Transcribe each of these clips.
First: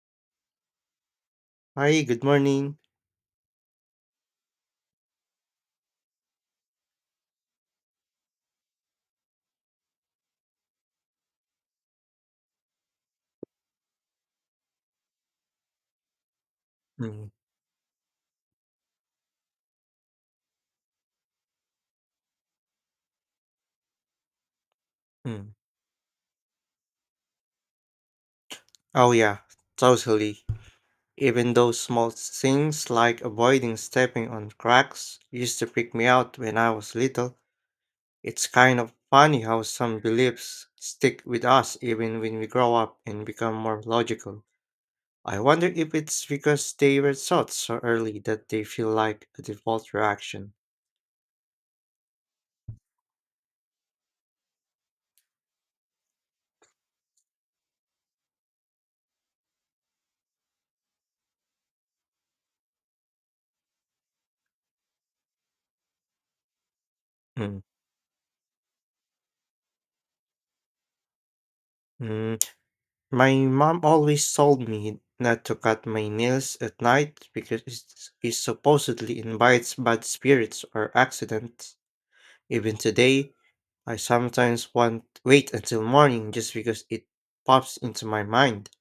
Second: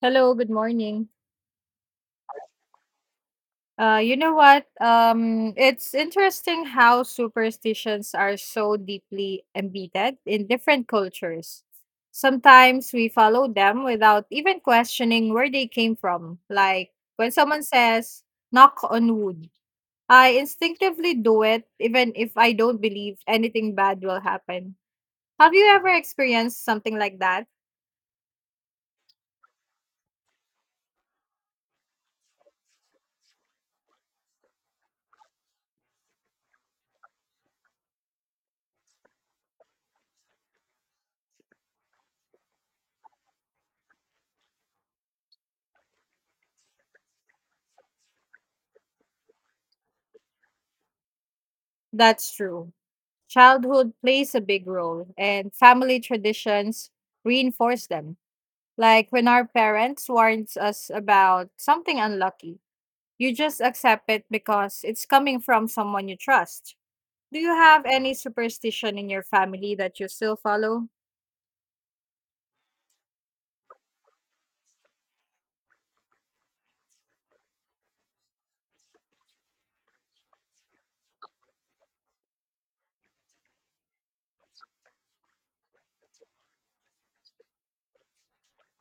Hello, good morning. Hi, good morning. You know what? It's interesting how superstitions are so deeply embedded in different cultures. Sometimes we follow them without even questioning where they came from. Like Mm, when someone says, knock on wood, I instinctively do it even if I don't believe anything bad will happen. Have mm. you ever experienced something like that? Oh, yeah, totally. Even those small things like avoiding stepping on cracks used to freak me out when I was little. It's kind of funny how some beliefs stick with us even when we grow up and become more logical. I wonder if it's because they were taught so early that they feel like a default reaction. That's true. Childhood plays a big role, and family traditions reinforce them. Like when our parents warns us about something unlucky, you just accept it because it's coming from someone you trust. Do you Mm, have any superstition in your family that you still follow? mm. My mom always told me not to cut my nails at night because it supposedly invites bad spirits or accidents. Even today, I sometimes want wait until morning just because it pops into my mind.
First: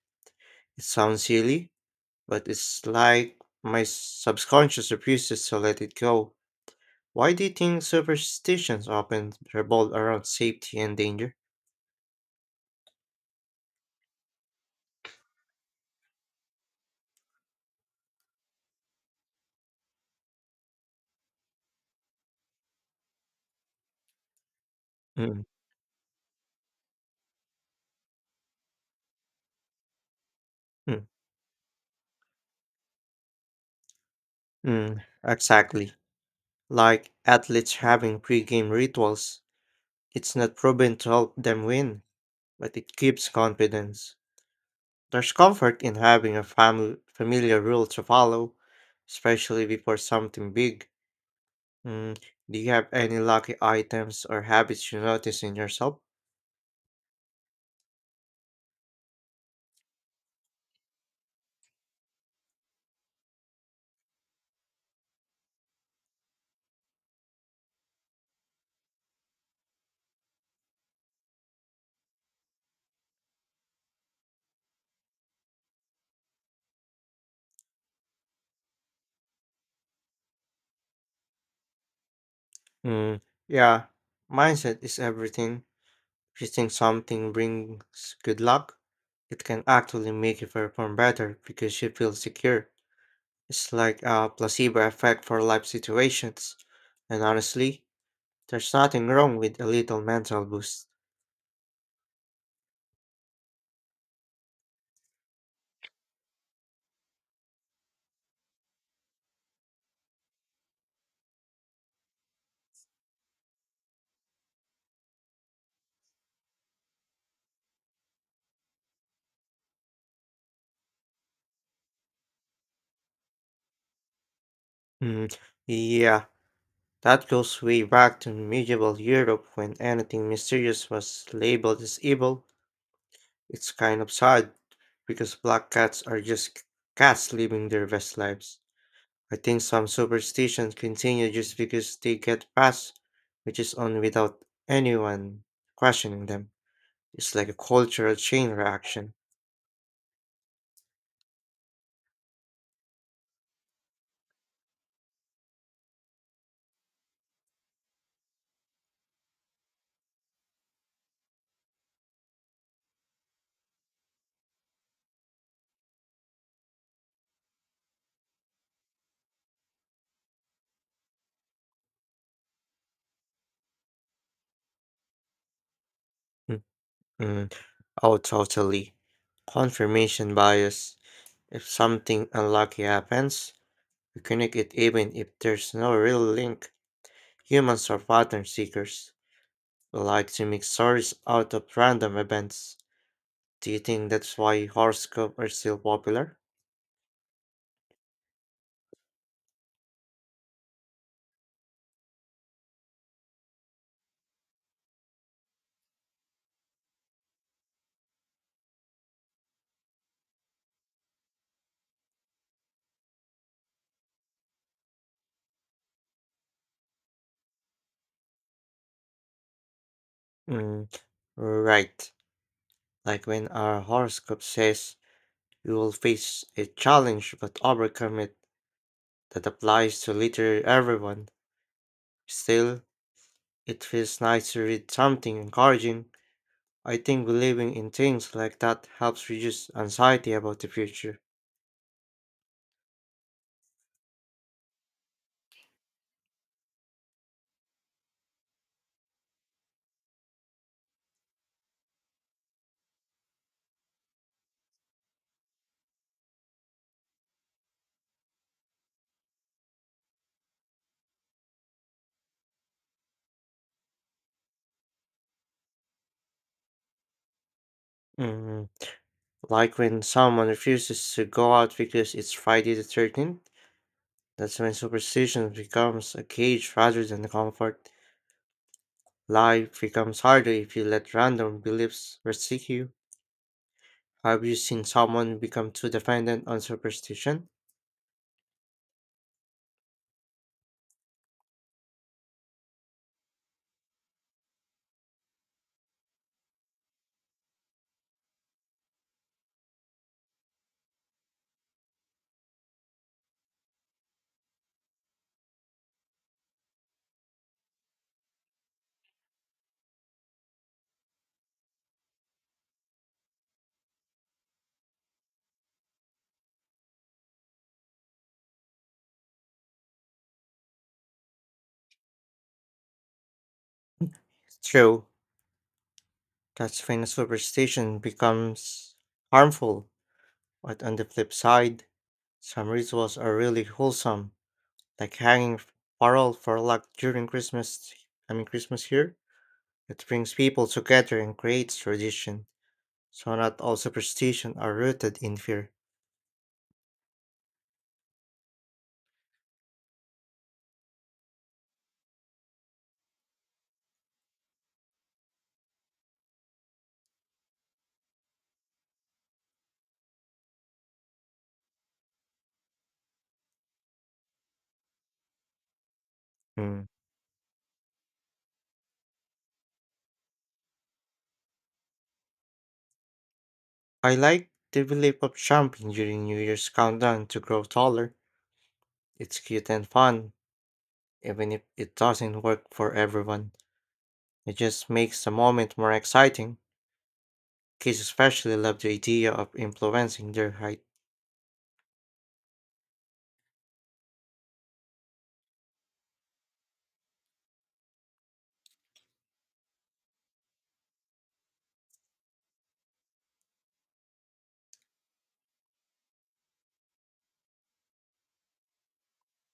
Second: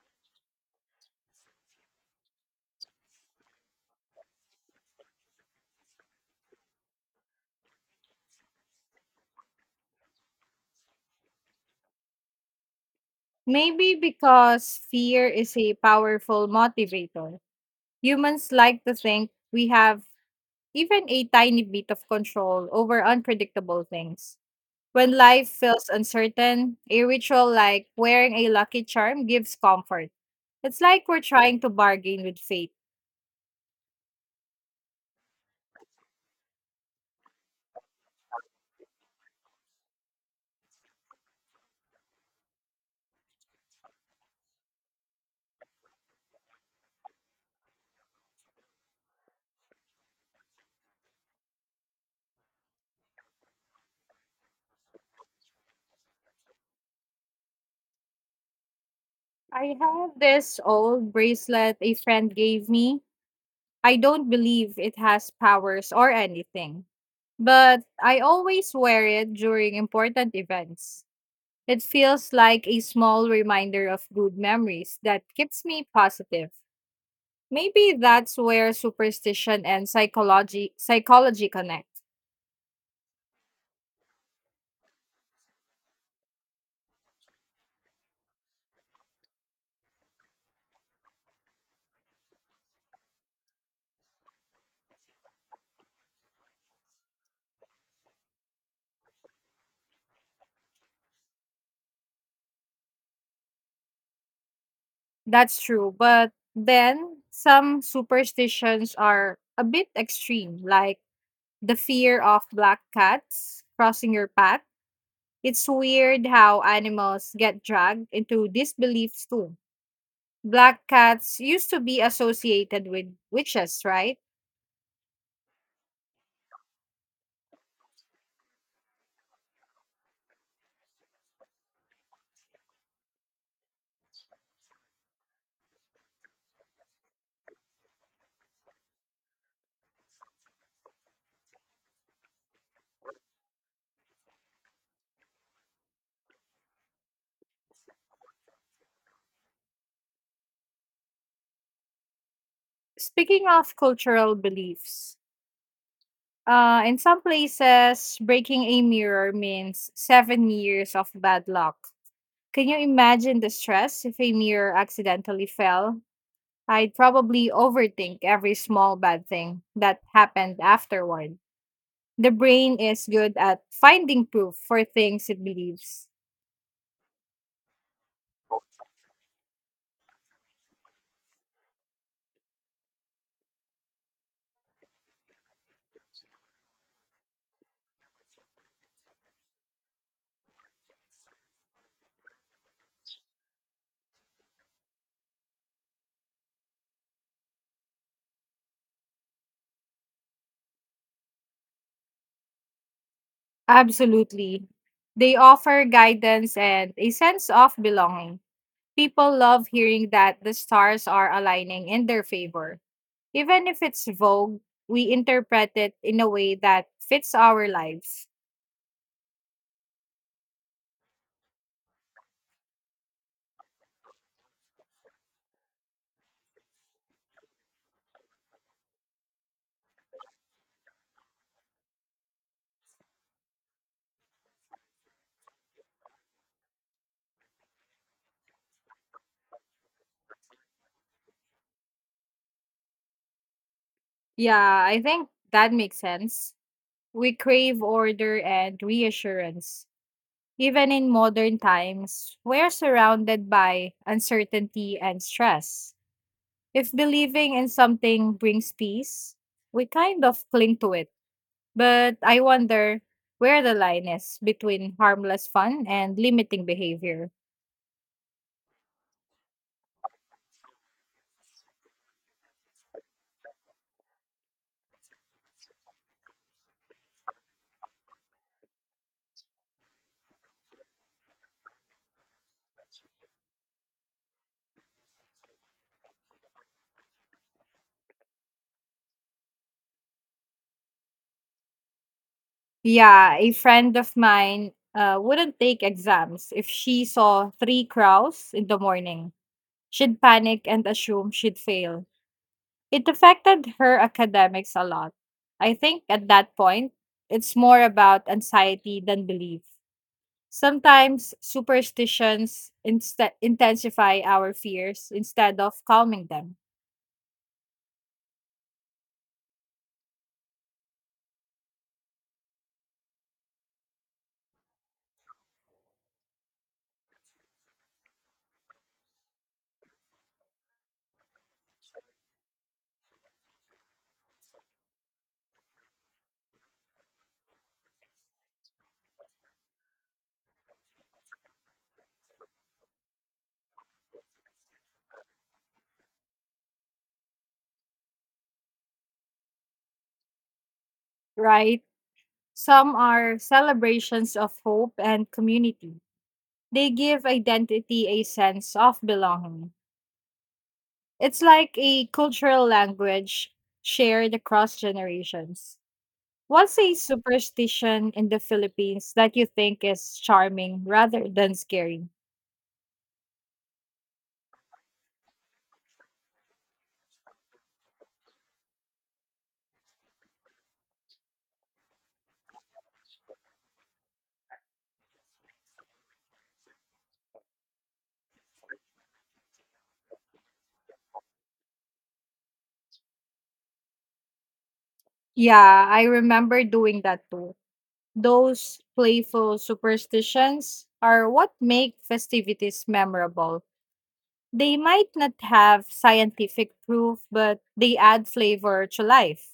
It sounds silly, but it's like my subconscious refuses to let it go. Why do you think superstitions often revolve around safety and danger? Maybe because fear is a powerful motivator. Humans like to think we have even a tiny bit of control over unpredictable things. When Mm. life feels uncertain, a ritual like wearing a lucky charm gives comfort. It's like Mm, we're trying to bargain with fate. mm, exactly. Like athletes having pre-game rituals, it's not proven to help them win, but it gives confidence. There's comfort in having a familiar rule to follow, especially before something big. Mm, do you have any lucky items or habits you notice in yourself? I have this old bracelet a friend gave me. I don't believe it has powers or anything, but I always wear it during important events. It feels like a small reminder of good memories that keeps me positive. Maybe that's where superstition and psychology connect. Mm, yeah, mindset is everything. If you think something brings good luck, it can actually make you perform better because you feel secure. It's like a placebo effect for life situations. And honestly, there's nothing wrong with a little mental boost. That's true. But then some superstitions are a bit extreme, like the fear of black cats crossing your path. It's weird how animals get dragged into these beliefs too. Black cats used to be associated with witches, right? Mm, yeah, that goes way back to medieval Europe when anything mysterious was labeled as evil. It's kind of sad because black cats are just cats living their best lives. I think some superstitions continue just because they get passed, which is on without anyone questioning them. It's like a cultural chain reaction. Speaking of cultural beliefs, in some places, breaking a mirror means 7 years of bad luck. Can you imagine the stress if a mirror accidentally fell? I'd probably overthink every small bad thing that happened afterward. The brain is good at finding proof for things it believes. Mm-mm. Oh, totally. Confirmation bias. If something unlucky happens, we connect it even if there's no real link. Humans are pattern seekers. We like to make stories out of random events. Do you think that's why horoscopes are still popular? Absolutely. They offer guidance and a sense of belonging. People love hearing that the stars are aligning in their favor. Even if it's vogue, we interpret it in a way that fits our lives. Mm, right. Like when our horoscope says you will face a challenge but overcome it, that applies to literally everyone. Still, it feels nice to read something encouraging. I think believing in things like that helps reduce anxiety about the future. Yeah, I think that makes sense. We crave order and reassurance. Even in modern times, we are surrounded by uncertainty and stress. If believing in something brings peace, we kind of cling to it. But I wonder where the line is between harmless fun and limiting behavior. Mm, like when someone refuses to go out because it's Friday the 13th, that's when superstition becomes a cage rather than a comfort. Life becomes harder if you let random beliefs restrict you. Have you seen someone become too dependent on superstition? Yeah, a friend of mine wouldn't take exams if she saw 3 crows in the morning. She'd panic and assume she'd fail. It affected her academics a lot. I think at that point, it's more about anxiety than belief. Sometimes superstitions intensify our fears instead of calming them, True, that's when superstition becomes harmful. But on the flip side, some rituals are really wholesome, like hanging parole for luck during Christmas. I mean Christmas here. It brings people together and creates tradition, so not all superstition are rooted in fear. right? Some are celebrations of hope and community. They give identity a sense of belonging. It's like a cultural language shared across generations. What's Hmm. a superstition in the Philippines that you think is charming rather than scary? I like the belief of jumping during New Year's countdown to grow taller. It's cute and fun, even if it doesn't work for everyone. It just makes the moment more exciting. Kids especially love the idea of influencing their height. Yeah, I remember doing that too. Those playful superstitions are what make festivities memorable. They might not have scientific proof, but they add flavor to life.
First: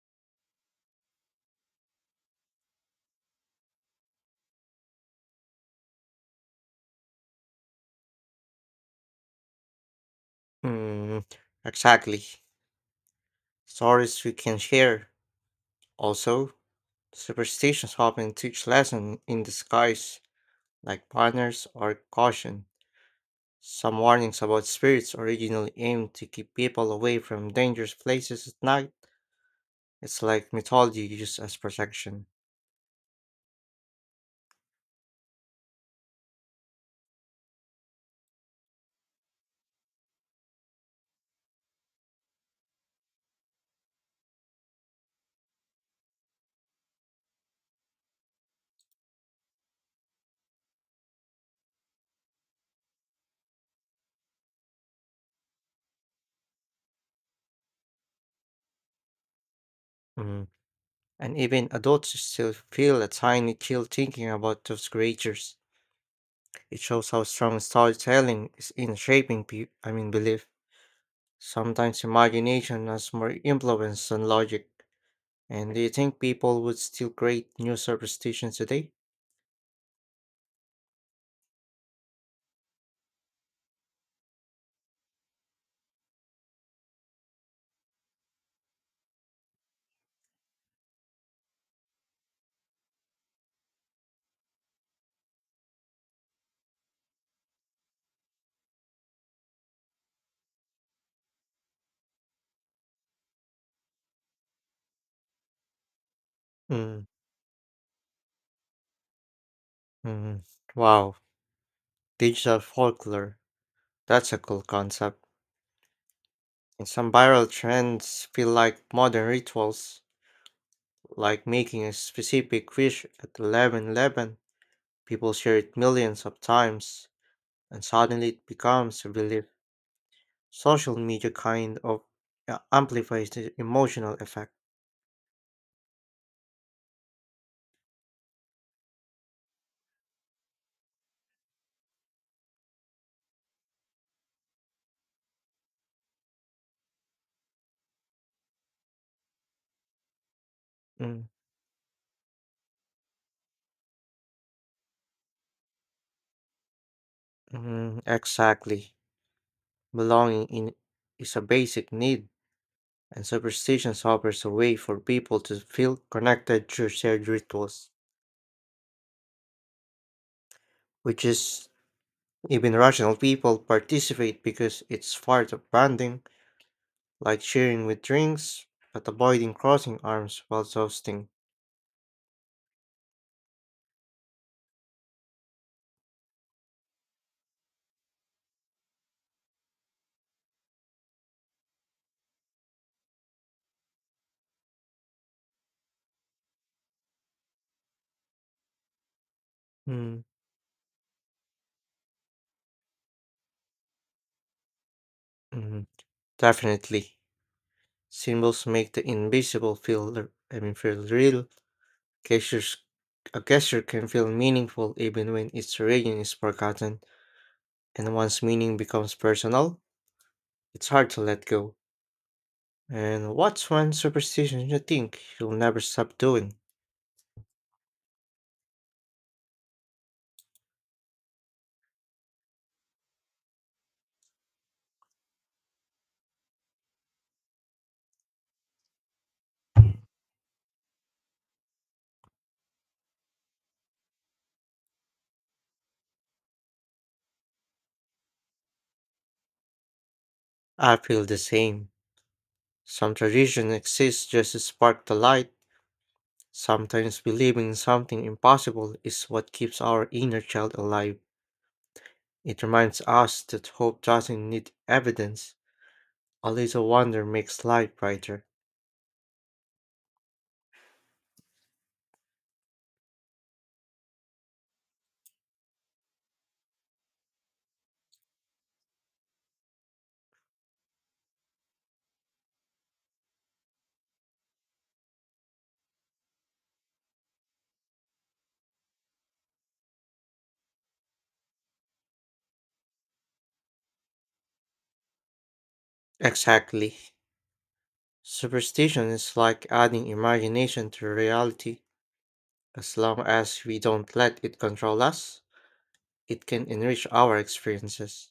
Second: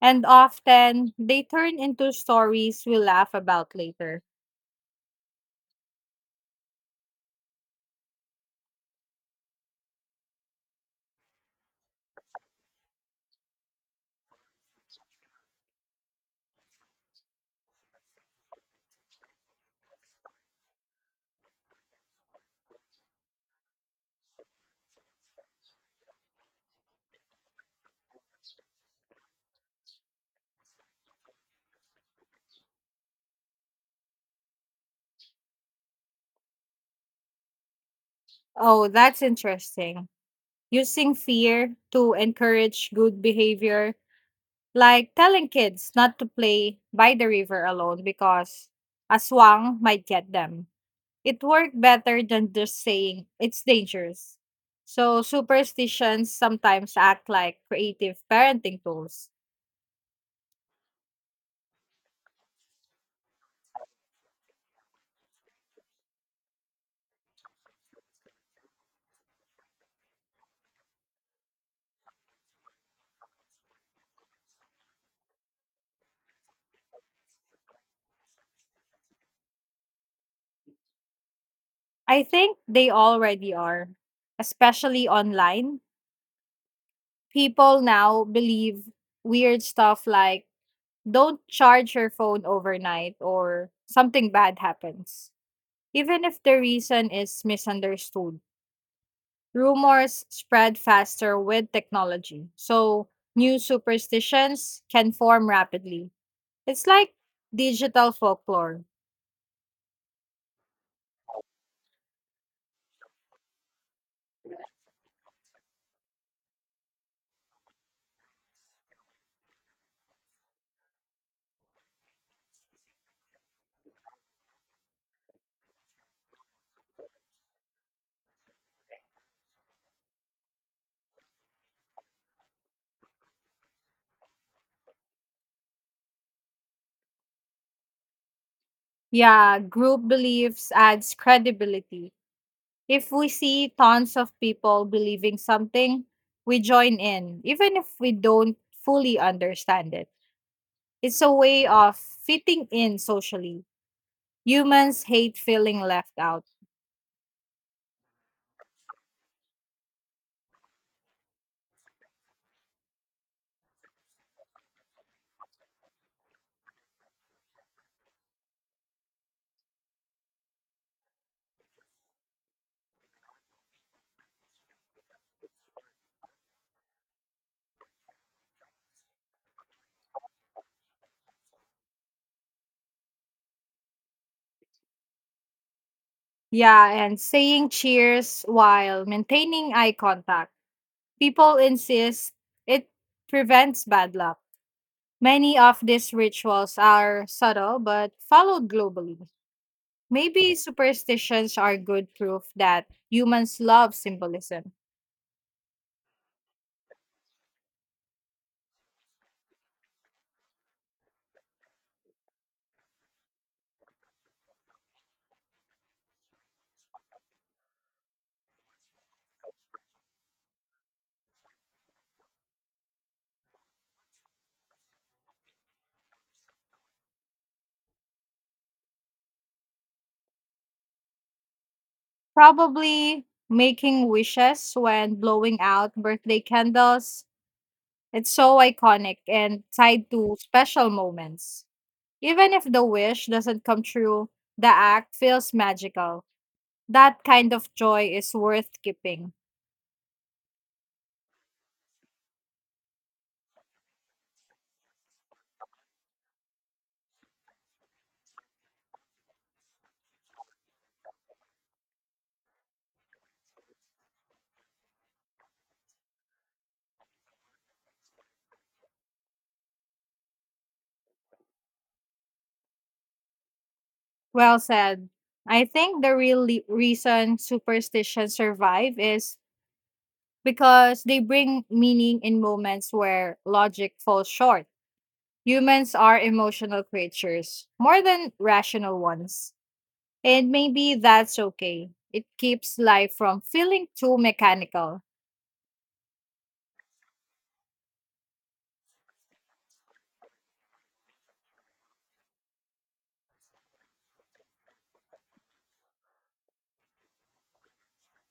And often, they turn into stories we laugh about later. Hmm, exactly. Stories we can share. Also, superstitions often teach lessons in disguise, like banners or caution. Some warnings about spirits originally aimed to keep people away from dangerous places at night. It's like mythology used as protection. Oh, that's interesting. Using fear to encourage good behavior. Like telling kids not to play by the river alone because a swang might get them. It worked better than just saying it's dangerous. So superstitions sometimes act like creative parenting tools. Mm. And even adults still feel a tiny chill thinking about those creatures. It shows how strong storytelling is in shaping I mean belief. Sometimes imagination has more influence than logic. And do you think people would still create new superstitions today? I think they already are, especially online. People now believe weird stuff like don't charge your phone overnight or something bad happens, even if the reason is misunderstood. Rumors spread faster with technology, so new superstitions can form rapidly. It's Mm, like digital folklore. mm. Wow, digital folklore. That's a cool concept. And some viral trends feel like modern rituals, like making a specific wish at 11:11. People share it millions of times, and suddenly it becomes a relief. Social media kind of amplifies the emotional effect. Yeah, group beliefs adds credibility. If we see tons of people believing something, we join in, even if we don't fully understand it. It's Mm, a way of fitting in socially. Humans hate feeling left out. mhm, exactly. Belonging in is a basic need, and superstitions offers a way for people to feel connected through shared rituals, which is even rational people participate because it's part of branding, like sharing with drinks, but avoiding crossing arms while toasting. Yeah, and saying cheers while maintaining eye contact. People insist it prevents bad luck. Many of these rituals are subtle but followed globally. Mm, Maybe superstitions are good proof that humans love symbolism. mm. Definitely, symbols make the invisible feel, I mean, feel real. Gestures, a gesture can feel meaningful even when its origin is forgotten, and once meaning becomes personal, it's hard to let go. And what's one superstition you think you'll never stop doing? Probably making wishes when blowing out birthday candles. It's so iconic and tied to special moments. Even if the wish doesn't come true, the act feels magical. That kind of joy is worth keeping. I feel the same. Some tradition exists just to spark the light. Sometimes believing in something impossible is what keeps our inner child alive. It reminds us that hope doesn't need evidence. A little wonder makes life brighter. Well said. I think the reason superstitions survive is because they bring meaning in moments where logic falls short. Humans are emotional creatures, more than rational ones. And maybe that's okay. It keeps life from feeling too mechanical. Exactly. Superstition is like adding imagination to reality. As long as we don't let it control us, it can enrich our experiences.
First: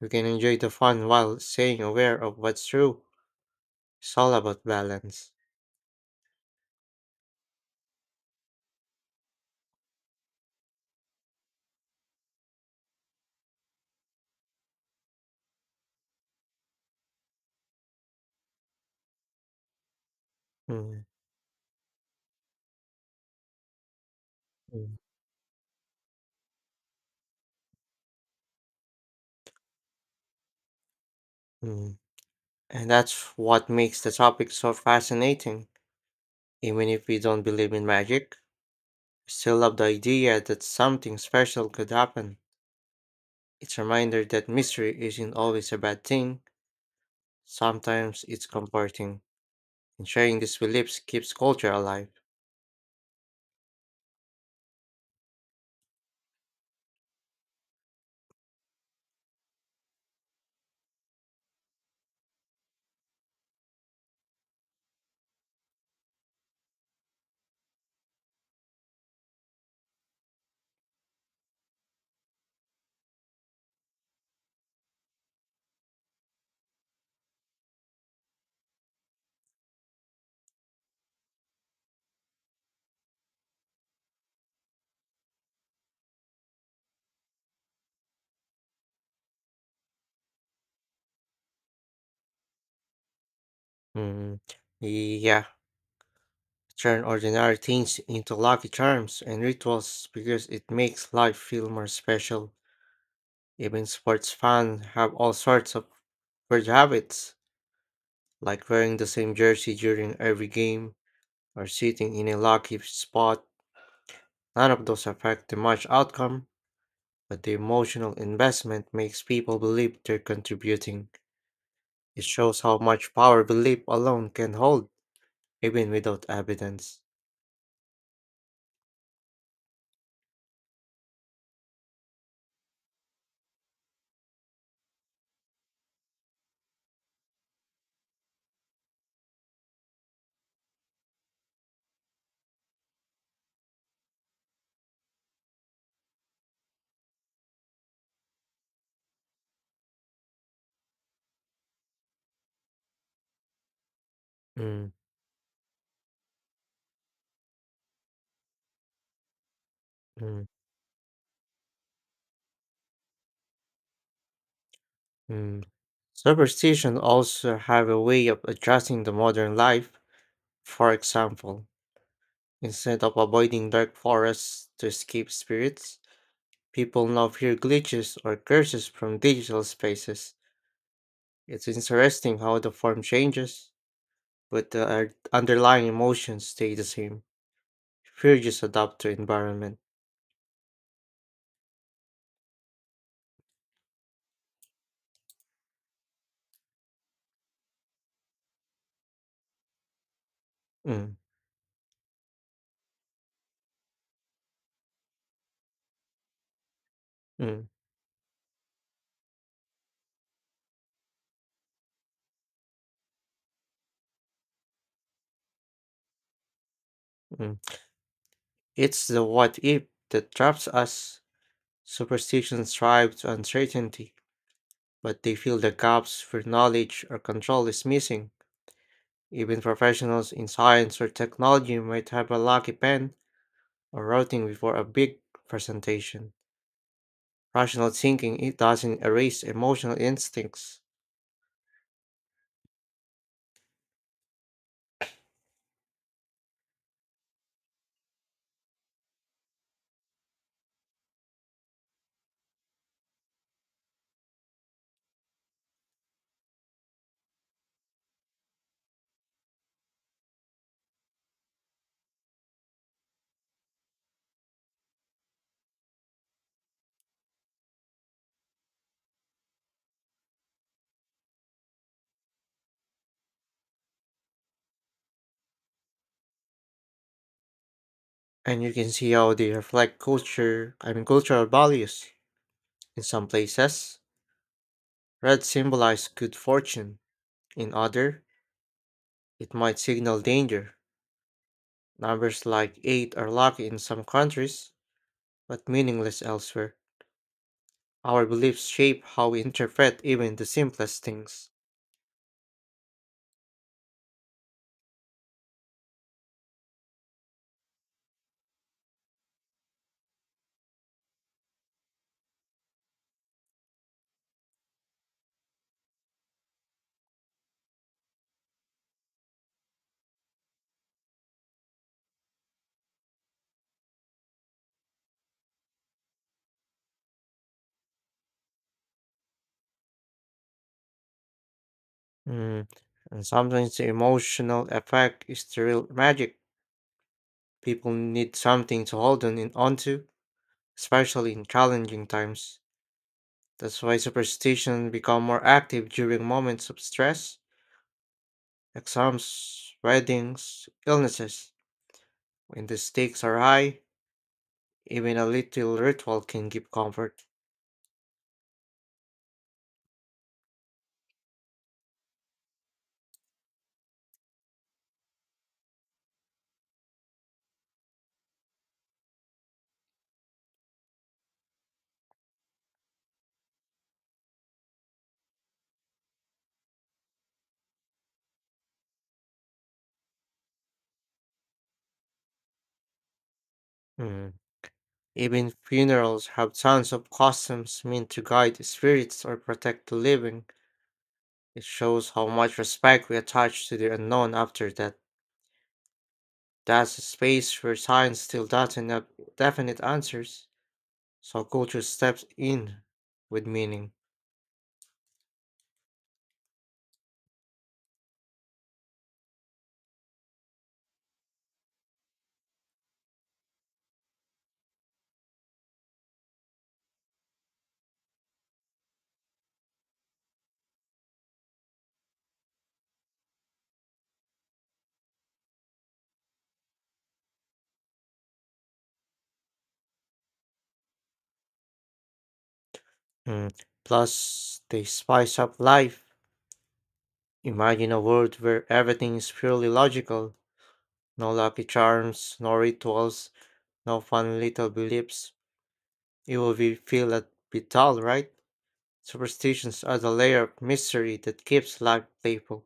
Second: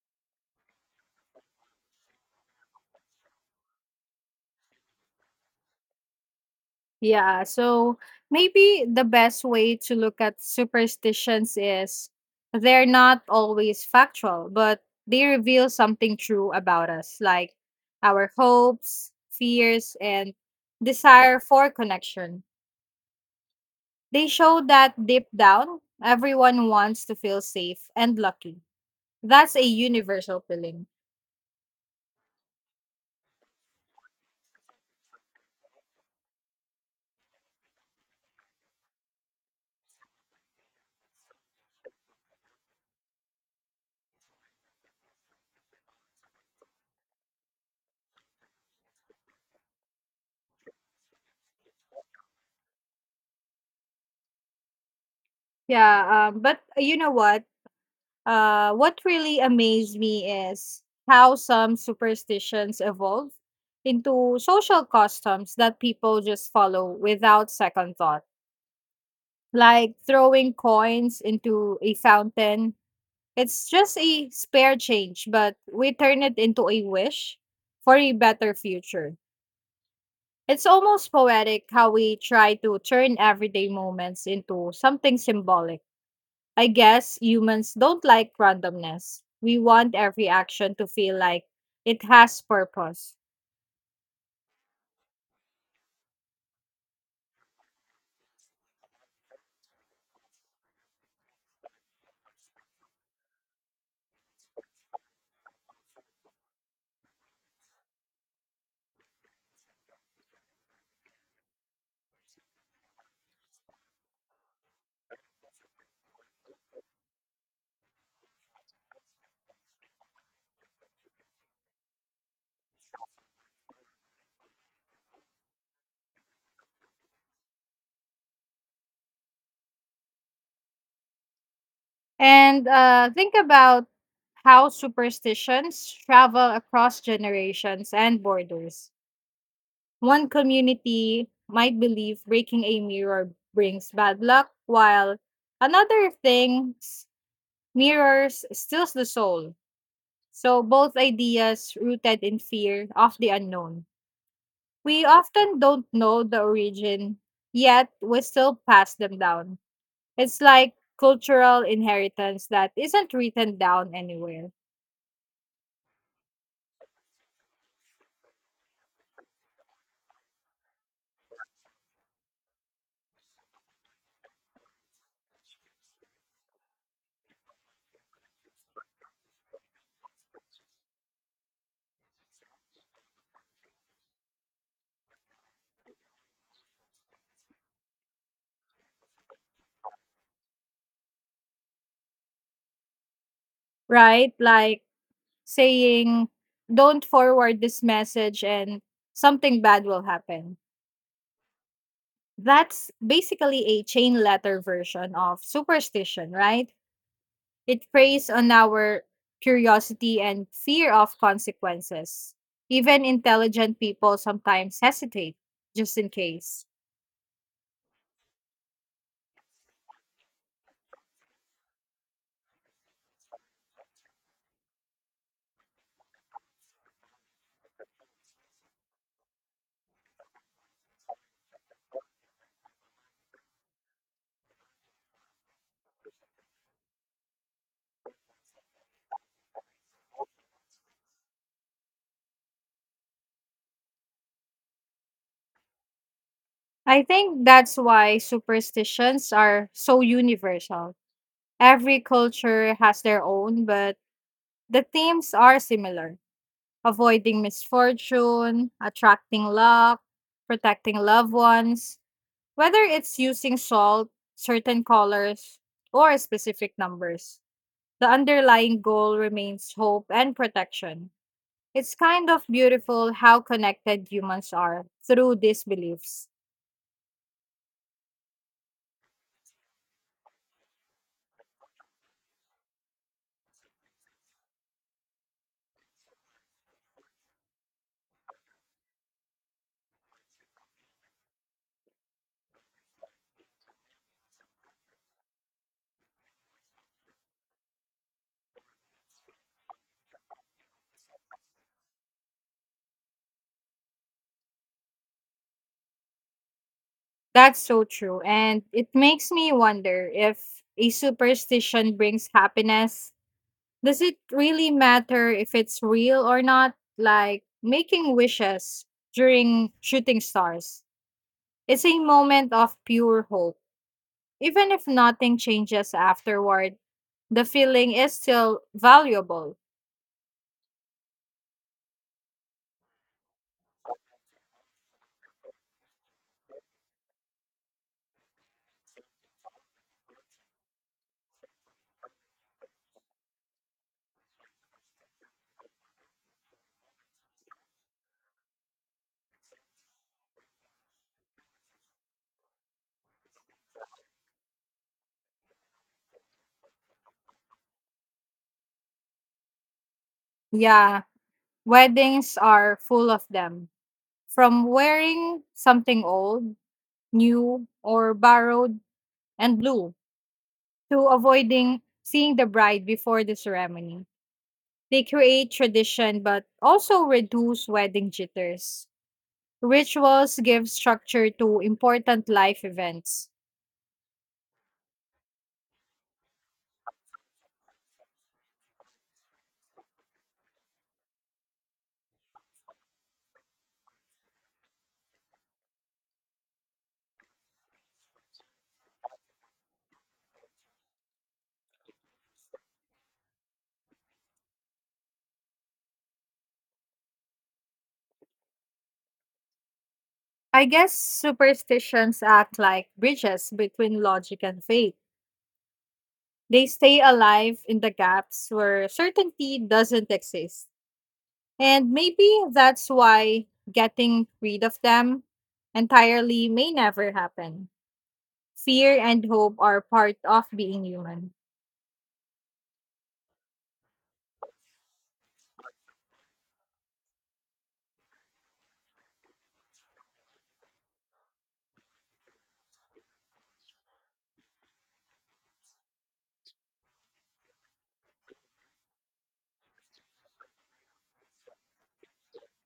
You can enjoy the fun while staying aware of what's true. It's all about balance. Yeah, so maybe the best way to look at superstitions is they're not always factual, but they reveal something true about us, like our hopes, fears, and Mm, desire for connection. They show mm, that deep down, everyone wants to feel safe and lucky. That's a universal feeling. mm. And that's what makes the topic so fascinating. Even if we don't believe in magic, we still love the idea that something special could happen. It's a reminder that mystery isn't always a bad thing, sometimes it's comforting, and sharing these beliefs keeps culture alive. Yeah, but you know what? What really amazed me is how some superstitions evolve into social customs that people just follow without second thought, like throwing coins into a fountain. It's just a spare change, but we turn it into a wish for a better future. It's almost poetic how we try to turn everyday moments into something symbolic. I guess humans don't like randomness. We want every action to feel like it has purpose. Mm, yeah, turn ordinary things into lucky charms and rituals because it makes life feel more special. Even sports fans have all sorts of weird habits, like wearing the same jersey during every game or sitting in a lucky spot. None of those affect the match outcome, but the emotional investment makes people believe they're contributing. It shows how much power belief alone can hold, even without evidence. And think about how superstitions travel across generations and borders. One community might believe breaking a mirror brings bad luck, while another thinks mirrors steals the soul. So both ideas rooted in fear of the unknown. Mm, We often don't know the origin, yet we still pass them down. It's mm, like cultural inheritance that isn't written down anywhere, mm. Superstition also have a way of adjusting the modern life. For example, instead of avoiding dark forests to escape spirits, people now fear glitches or curses from digital spaces. It's interesting how the form changes, but the underlying emotions stay the same. Refugees adapt to environment. right? Like saying, don't forward this message and something bad will happen. Mm, That's basically a chain letter version of superstition, right? mm, It preys on our curiosity and fear of consequences. Even intelligent people sometimes hesitate just in case. mm. It's the what if that traps us. Superstitions thrive to uncertainty, but they fill the gaps where knowledge or control is missing. Even professionals in science or technology might have a lucky pen or routing before a big presentation. Rational thinking it doesn't erase emotional instincts, I think that's why superstitions are so universal. Every culture has their own, but the themes are similar: avoiding misfortune, attracting luck, protecting loved ones, whether it's using salt, certain colors, or specific numbers. The underlying goal remains hope and protection. It's kind of beautiful how connected humans are through these beliefs. and you can see how they reflect culture. I mean cultural values. In some places, red symbolize good fortune. In other, it might signal danger. Numbers like 8 are lucky in some countries, but meaningless elsewhere. Our beliefs shape how we interpret even the simplest things. That's so true. And it makes me wonder if a superstition brings happiness. Does it really matter if it's real or not? Like making wishes during shooting stars. It's a moment of pure hope. Even if nothing changes afterward, the feeling is still valuable. Mm, and sometimes the emotional effect is the real magic. People need something to hold on in onto, especially in challenging times. That's why superstition become more active during moments of stress, exams, weddings, illnesses. When the stakes are high, even a little ritual can give comfort. Yeah, weddings are full of them. From wearing something old, new, or borrowed and blue to avoiding seeing the bride before the ceremony. They create tradition but also reduce wedding jitters. Rituals give structure to important life events. Mm. Even funerals have tons of customs meant to guide the spirits or protect the living. It shows how much respect we attach to the unknown after that. That's a space where science still doesn't have definite answers, so culture steps in with meaning. I guess superstitions act like bridges between logic and faith. They stay alive in the gaps where certainty doesn't exist. And maybe that's why getting rid of them entirely may never happen. Fear and hope are part of being human. Mm. Plus, they spice up life. Imagine a world where everything is purely logical, no lucky charms, no rituals, no fun little beliefs. It will be feel a bit dull, right? Superstitions are the layer of mystery that keeps life playful.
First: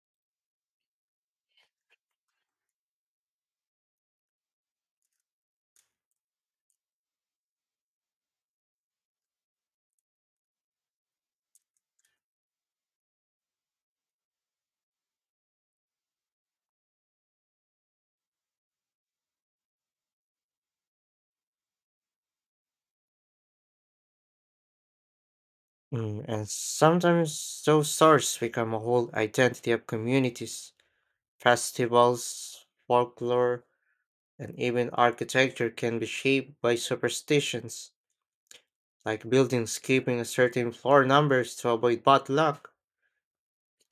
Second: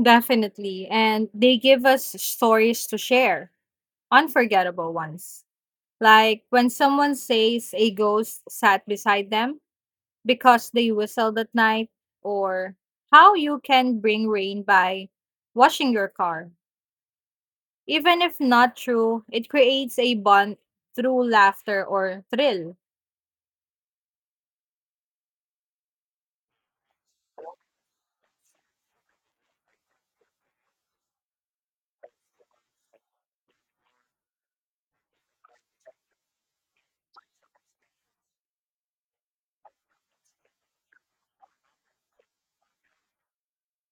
Definitely. And they give us stories to share, unforgettable ones. Like when someone says a ghost sat beside them because they whistled at night, or how you can bring rain by washing your car. Even if not true, it creates a bond through laughter or thrill. Mm, and sometimes those stories become a whole identity of communities. Festivals, folklore, and even architecture can be shaped by superstitions, like buildings keeping a certain floor numbers to avoid bad luck.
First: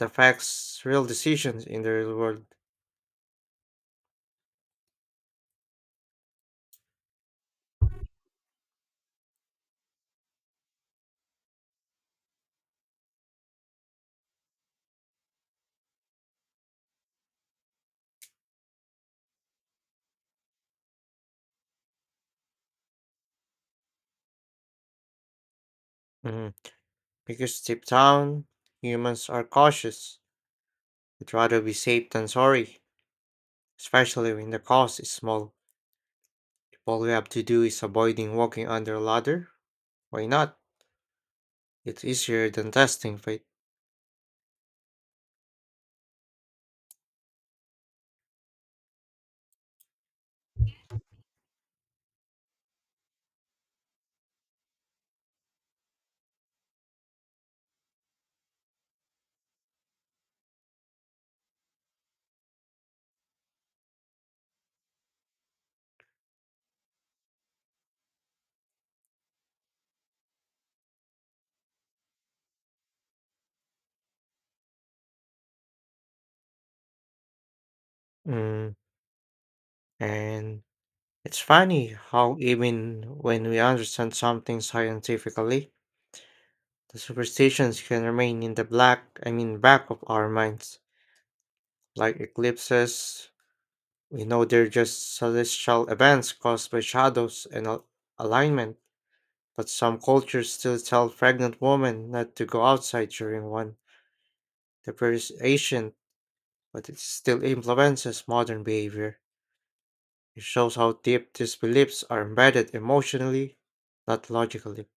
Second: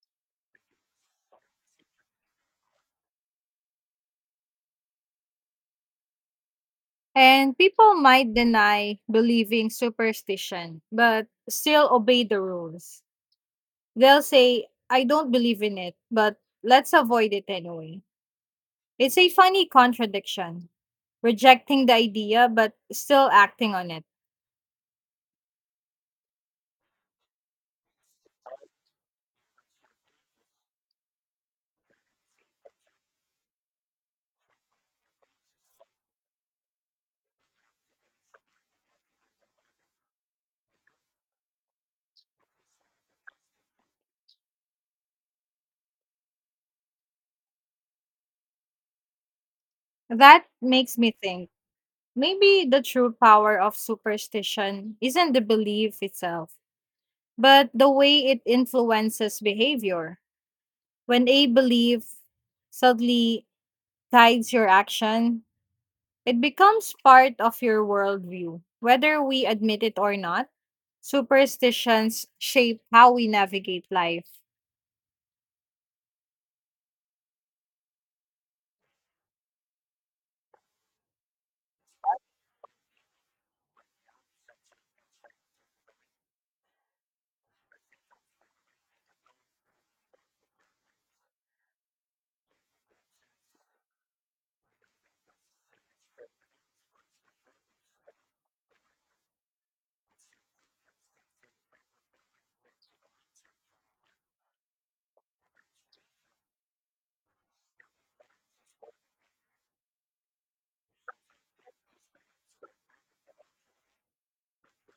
It affects real decisions in the real world. And people might deny believing superstition, but still obey the rules. They'll say, I don't believe in it, but let's avoid it anyway. It's a funny contradiction, rejecting the idea, but still acting on it. Mhm. Because deep down, humans are cautious. We'd rather be safe than sorry, especially when the cost is small. If all you have to do is avoiding walking under a ladder, why not? It's easier than testing fate. That makes me think maybe the true power of superstition isn't the belief itself, but the way it influences behavior. When a belief suddenly guides your action, it becomes part of your worldview. Whether we admit it or not, superstitions shape how we navigate life. Mm. And it's funny how even when we understand something scientifically, the superstitions can remain in the black, I mean back of our minds. Like eclipses, we know they're just celestial events caused by shadows and alignment, but some cultures still tell pregnant women not to go outside during one. The prayer is ancient, but it still influences modern behavior. It shows how deep these beliefs are embedded emotionally, not logically.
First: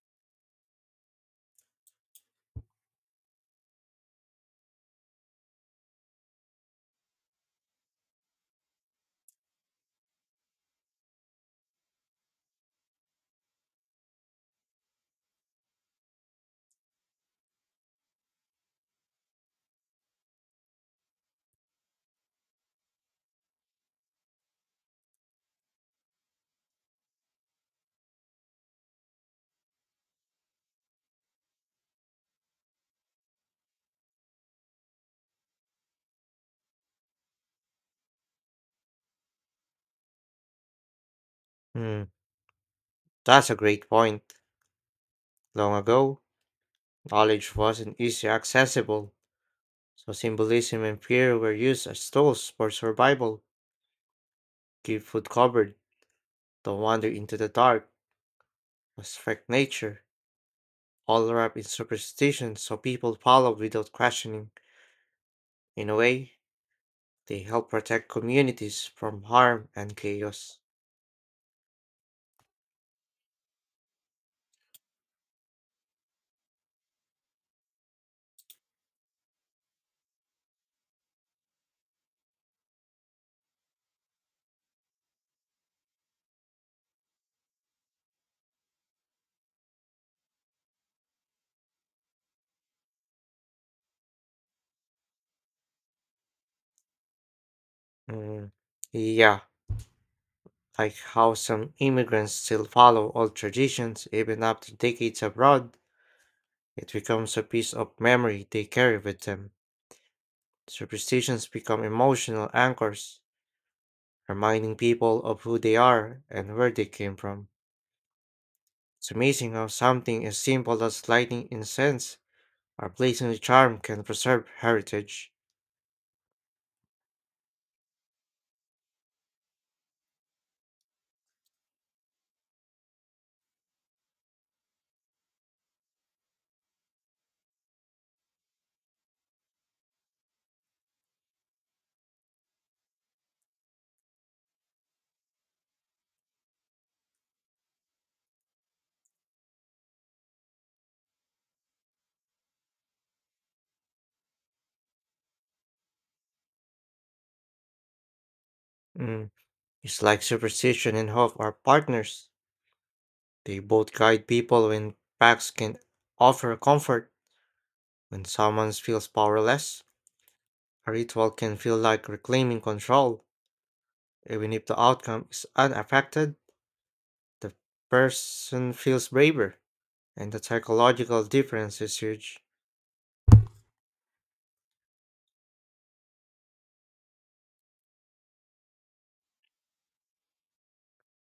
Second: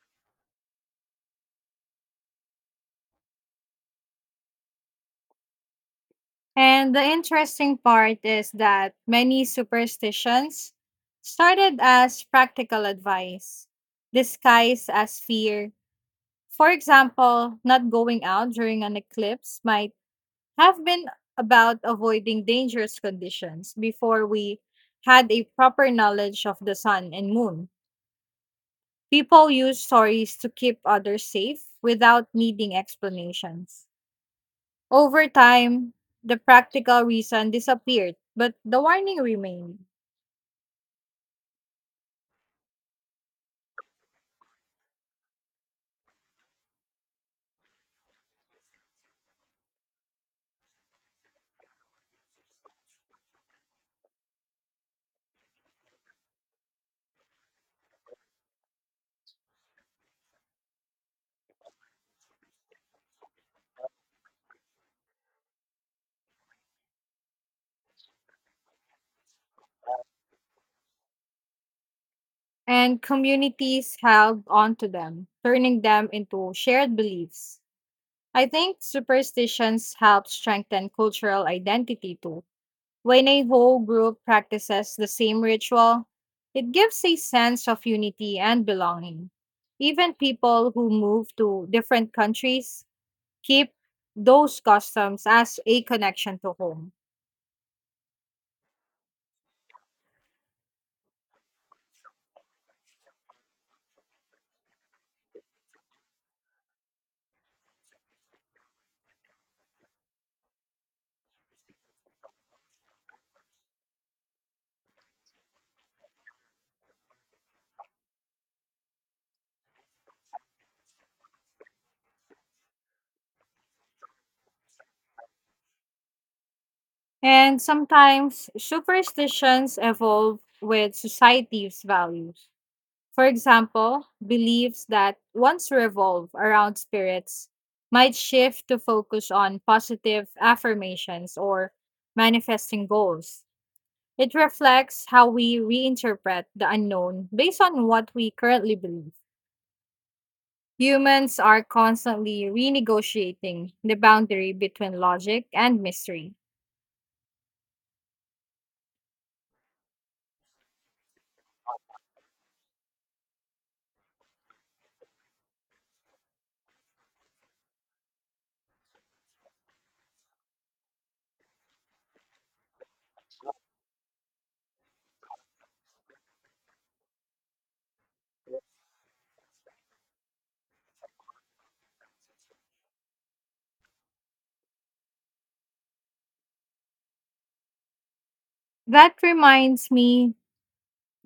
And the interesting part is that many superstitions started as practical advice, disguised as fear. For example, not going out during an eclipse might have been about avoiding dangerous conditions before we had a proper knowledge of the sun and moon. People use stories to keep others safe without needing explanations. Over time, the practical reason disappeared, but the warning remained, Hmm, that's a great point. Long ago, knowledge wasn't easily accessible, so symbolism and fear were used as tools for survival. Keep food covered, don't wander into the dark, respect nature, all wrapped in superstition so people follow without questioning. In a way, they help protect communities from harm and chaos. and communities held on to them, turning them into shared beliefs. I think superstitions help strengthen cultural identity too. When a whole group practices the same ritual, it gives a sense of unity and belonging. Even people who move to different countries keep those customs as a connection to home. Mm, yeah, like how some immigrants still follow old traditions even after decades abroad, it becomes a piece of memory they carry with them. Superstitions become emotional anchors, reminding people of who they are and where they came from. It's amazing how something as simple as lighting incense or placing a charm can preserve heritage. And sometimes superstitions evolve with society's values. For example, beliefs that once revolve around spirits might shift to focus on positive affirmations or manifesting goals. It reflects how we reinterpret the unknown based on what we currently believe. Humans are constantly renegotiating the boundary between logic and mystery. Mm, it's like superstition and hope are partners. They both guide people when packs can offer comfort. When someone feels powerless, a ritual can feel like reclaiming control. Even if the outcome is unaffected, the person feels braver, and the psychological difference is huge. That reminds me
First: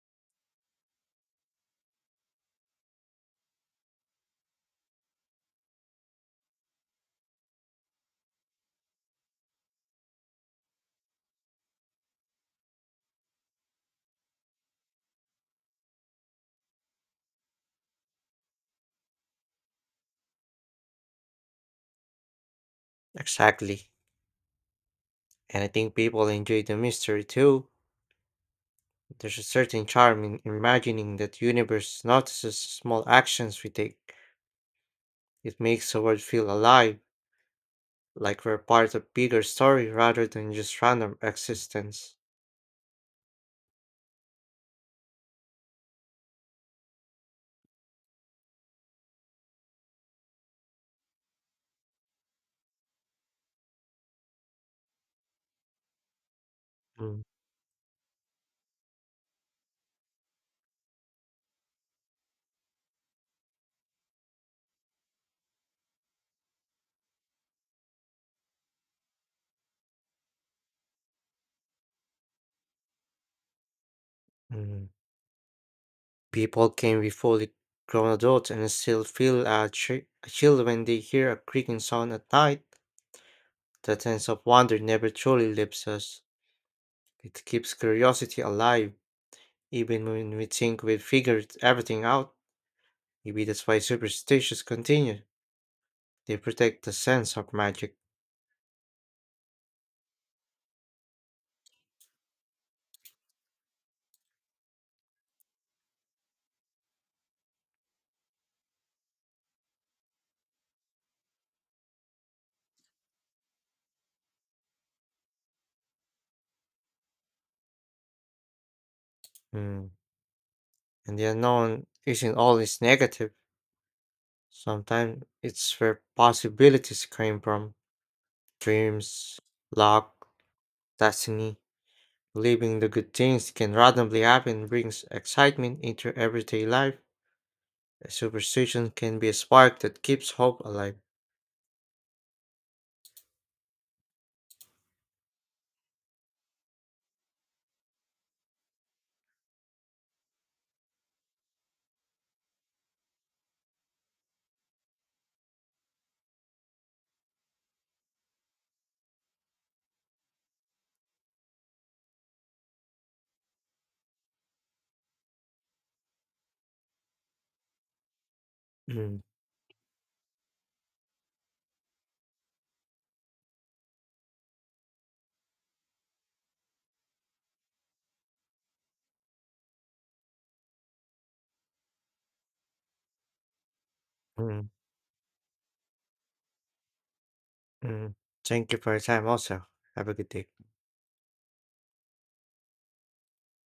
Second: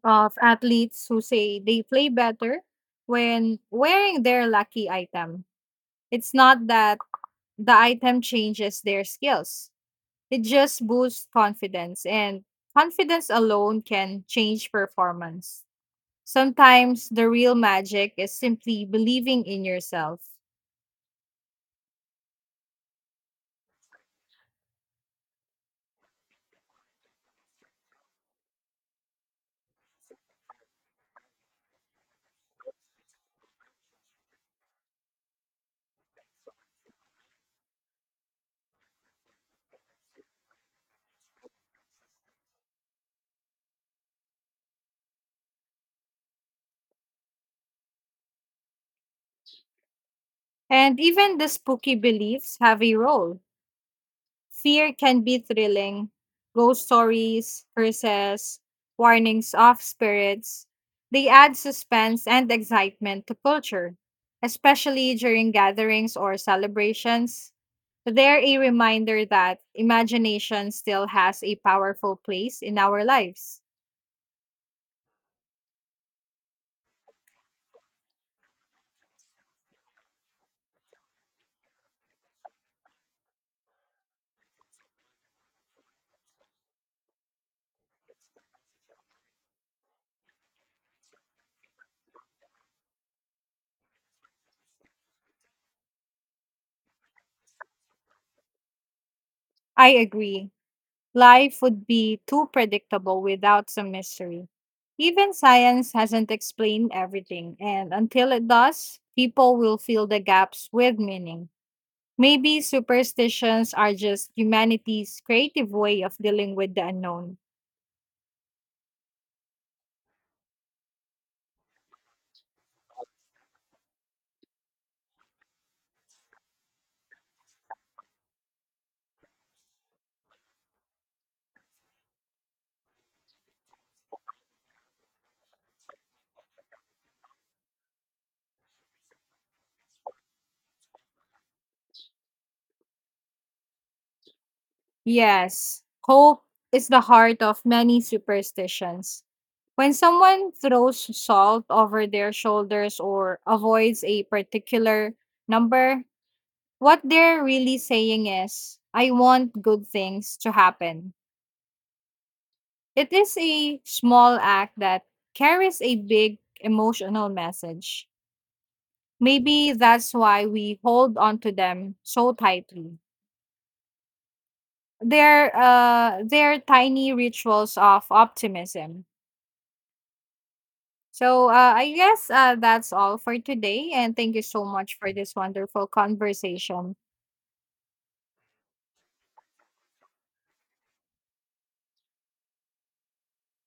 of athletes who say they play better when wearing their lucky item. It's not that the item changes their skills, it just boosts confidence, and confidence alone can change performance. Sometimes the real magic is simply believing in yourself. Exactly. And I think people enjoy the mystery too. There's a certain charm in imagining that universe notices small actions we take. It makes the world feel alive, like we're part of bigger story rather than just random existence. And even the spooky beliefs have a role. Fear can be thrilling. Ghost Mm, stories, curses, warnings of spirits. They add suspense and excitement to culture, especially during gatherings or celebrations. They're a reminder that imagination still has a powerful place in our lives. mm. People can be fully grown adults and still feel a, a chill when they hear a creaking sound at night. That sense of wonder never truly leaves us. It keeps curiosity alive, even when we think we've figured everything out. Maybe that's why superstitions continue. They protect the sense of magic. I agree. Life would be too predictable without some mystery. Even science hasn't explained everything, and until it does, people will fill the gaps with meaning. Maybe superstitions are just humanity's creative way of dealing with the unknown. Mm. And the unknown isn't always negative. Sometimes it's where possibilities came from, dreams, luck, destiny. Believing the good things can randomly happen brings excitement into everyday life. A superstition can be a spark that keeps hope alive. Yes, hope is the heart of many superstitions. When someone throws salt over their shoulders or avoids a particular number, what they're really saying is, I want good things to happen. It is a small act that carries a big emotional message. Mm, Maybe that's why we hold on to them so tightly. They're tiny rituals of optimism. So I guess that's all for today. And thank you so mm, much for this wonderful conversation. mm. Thank you for your time, also. Have a good day.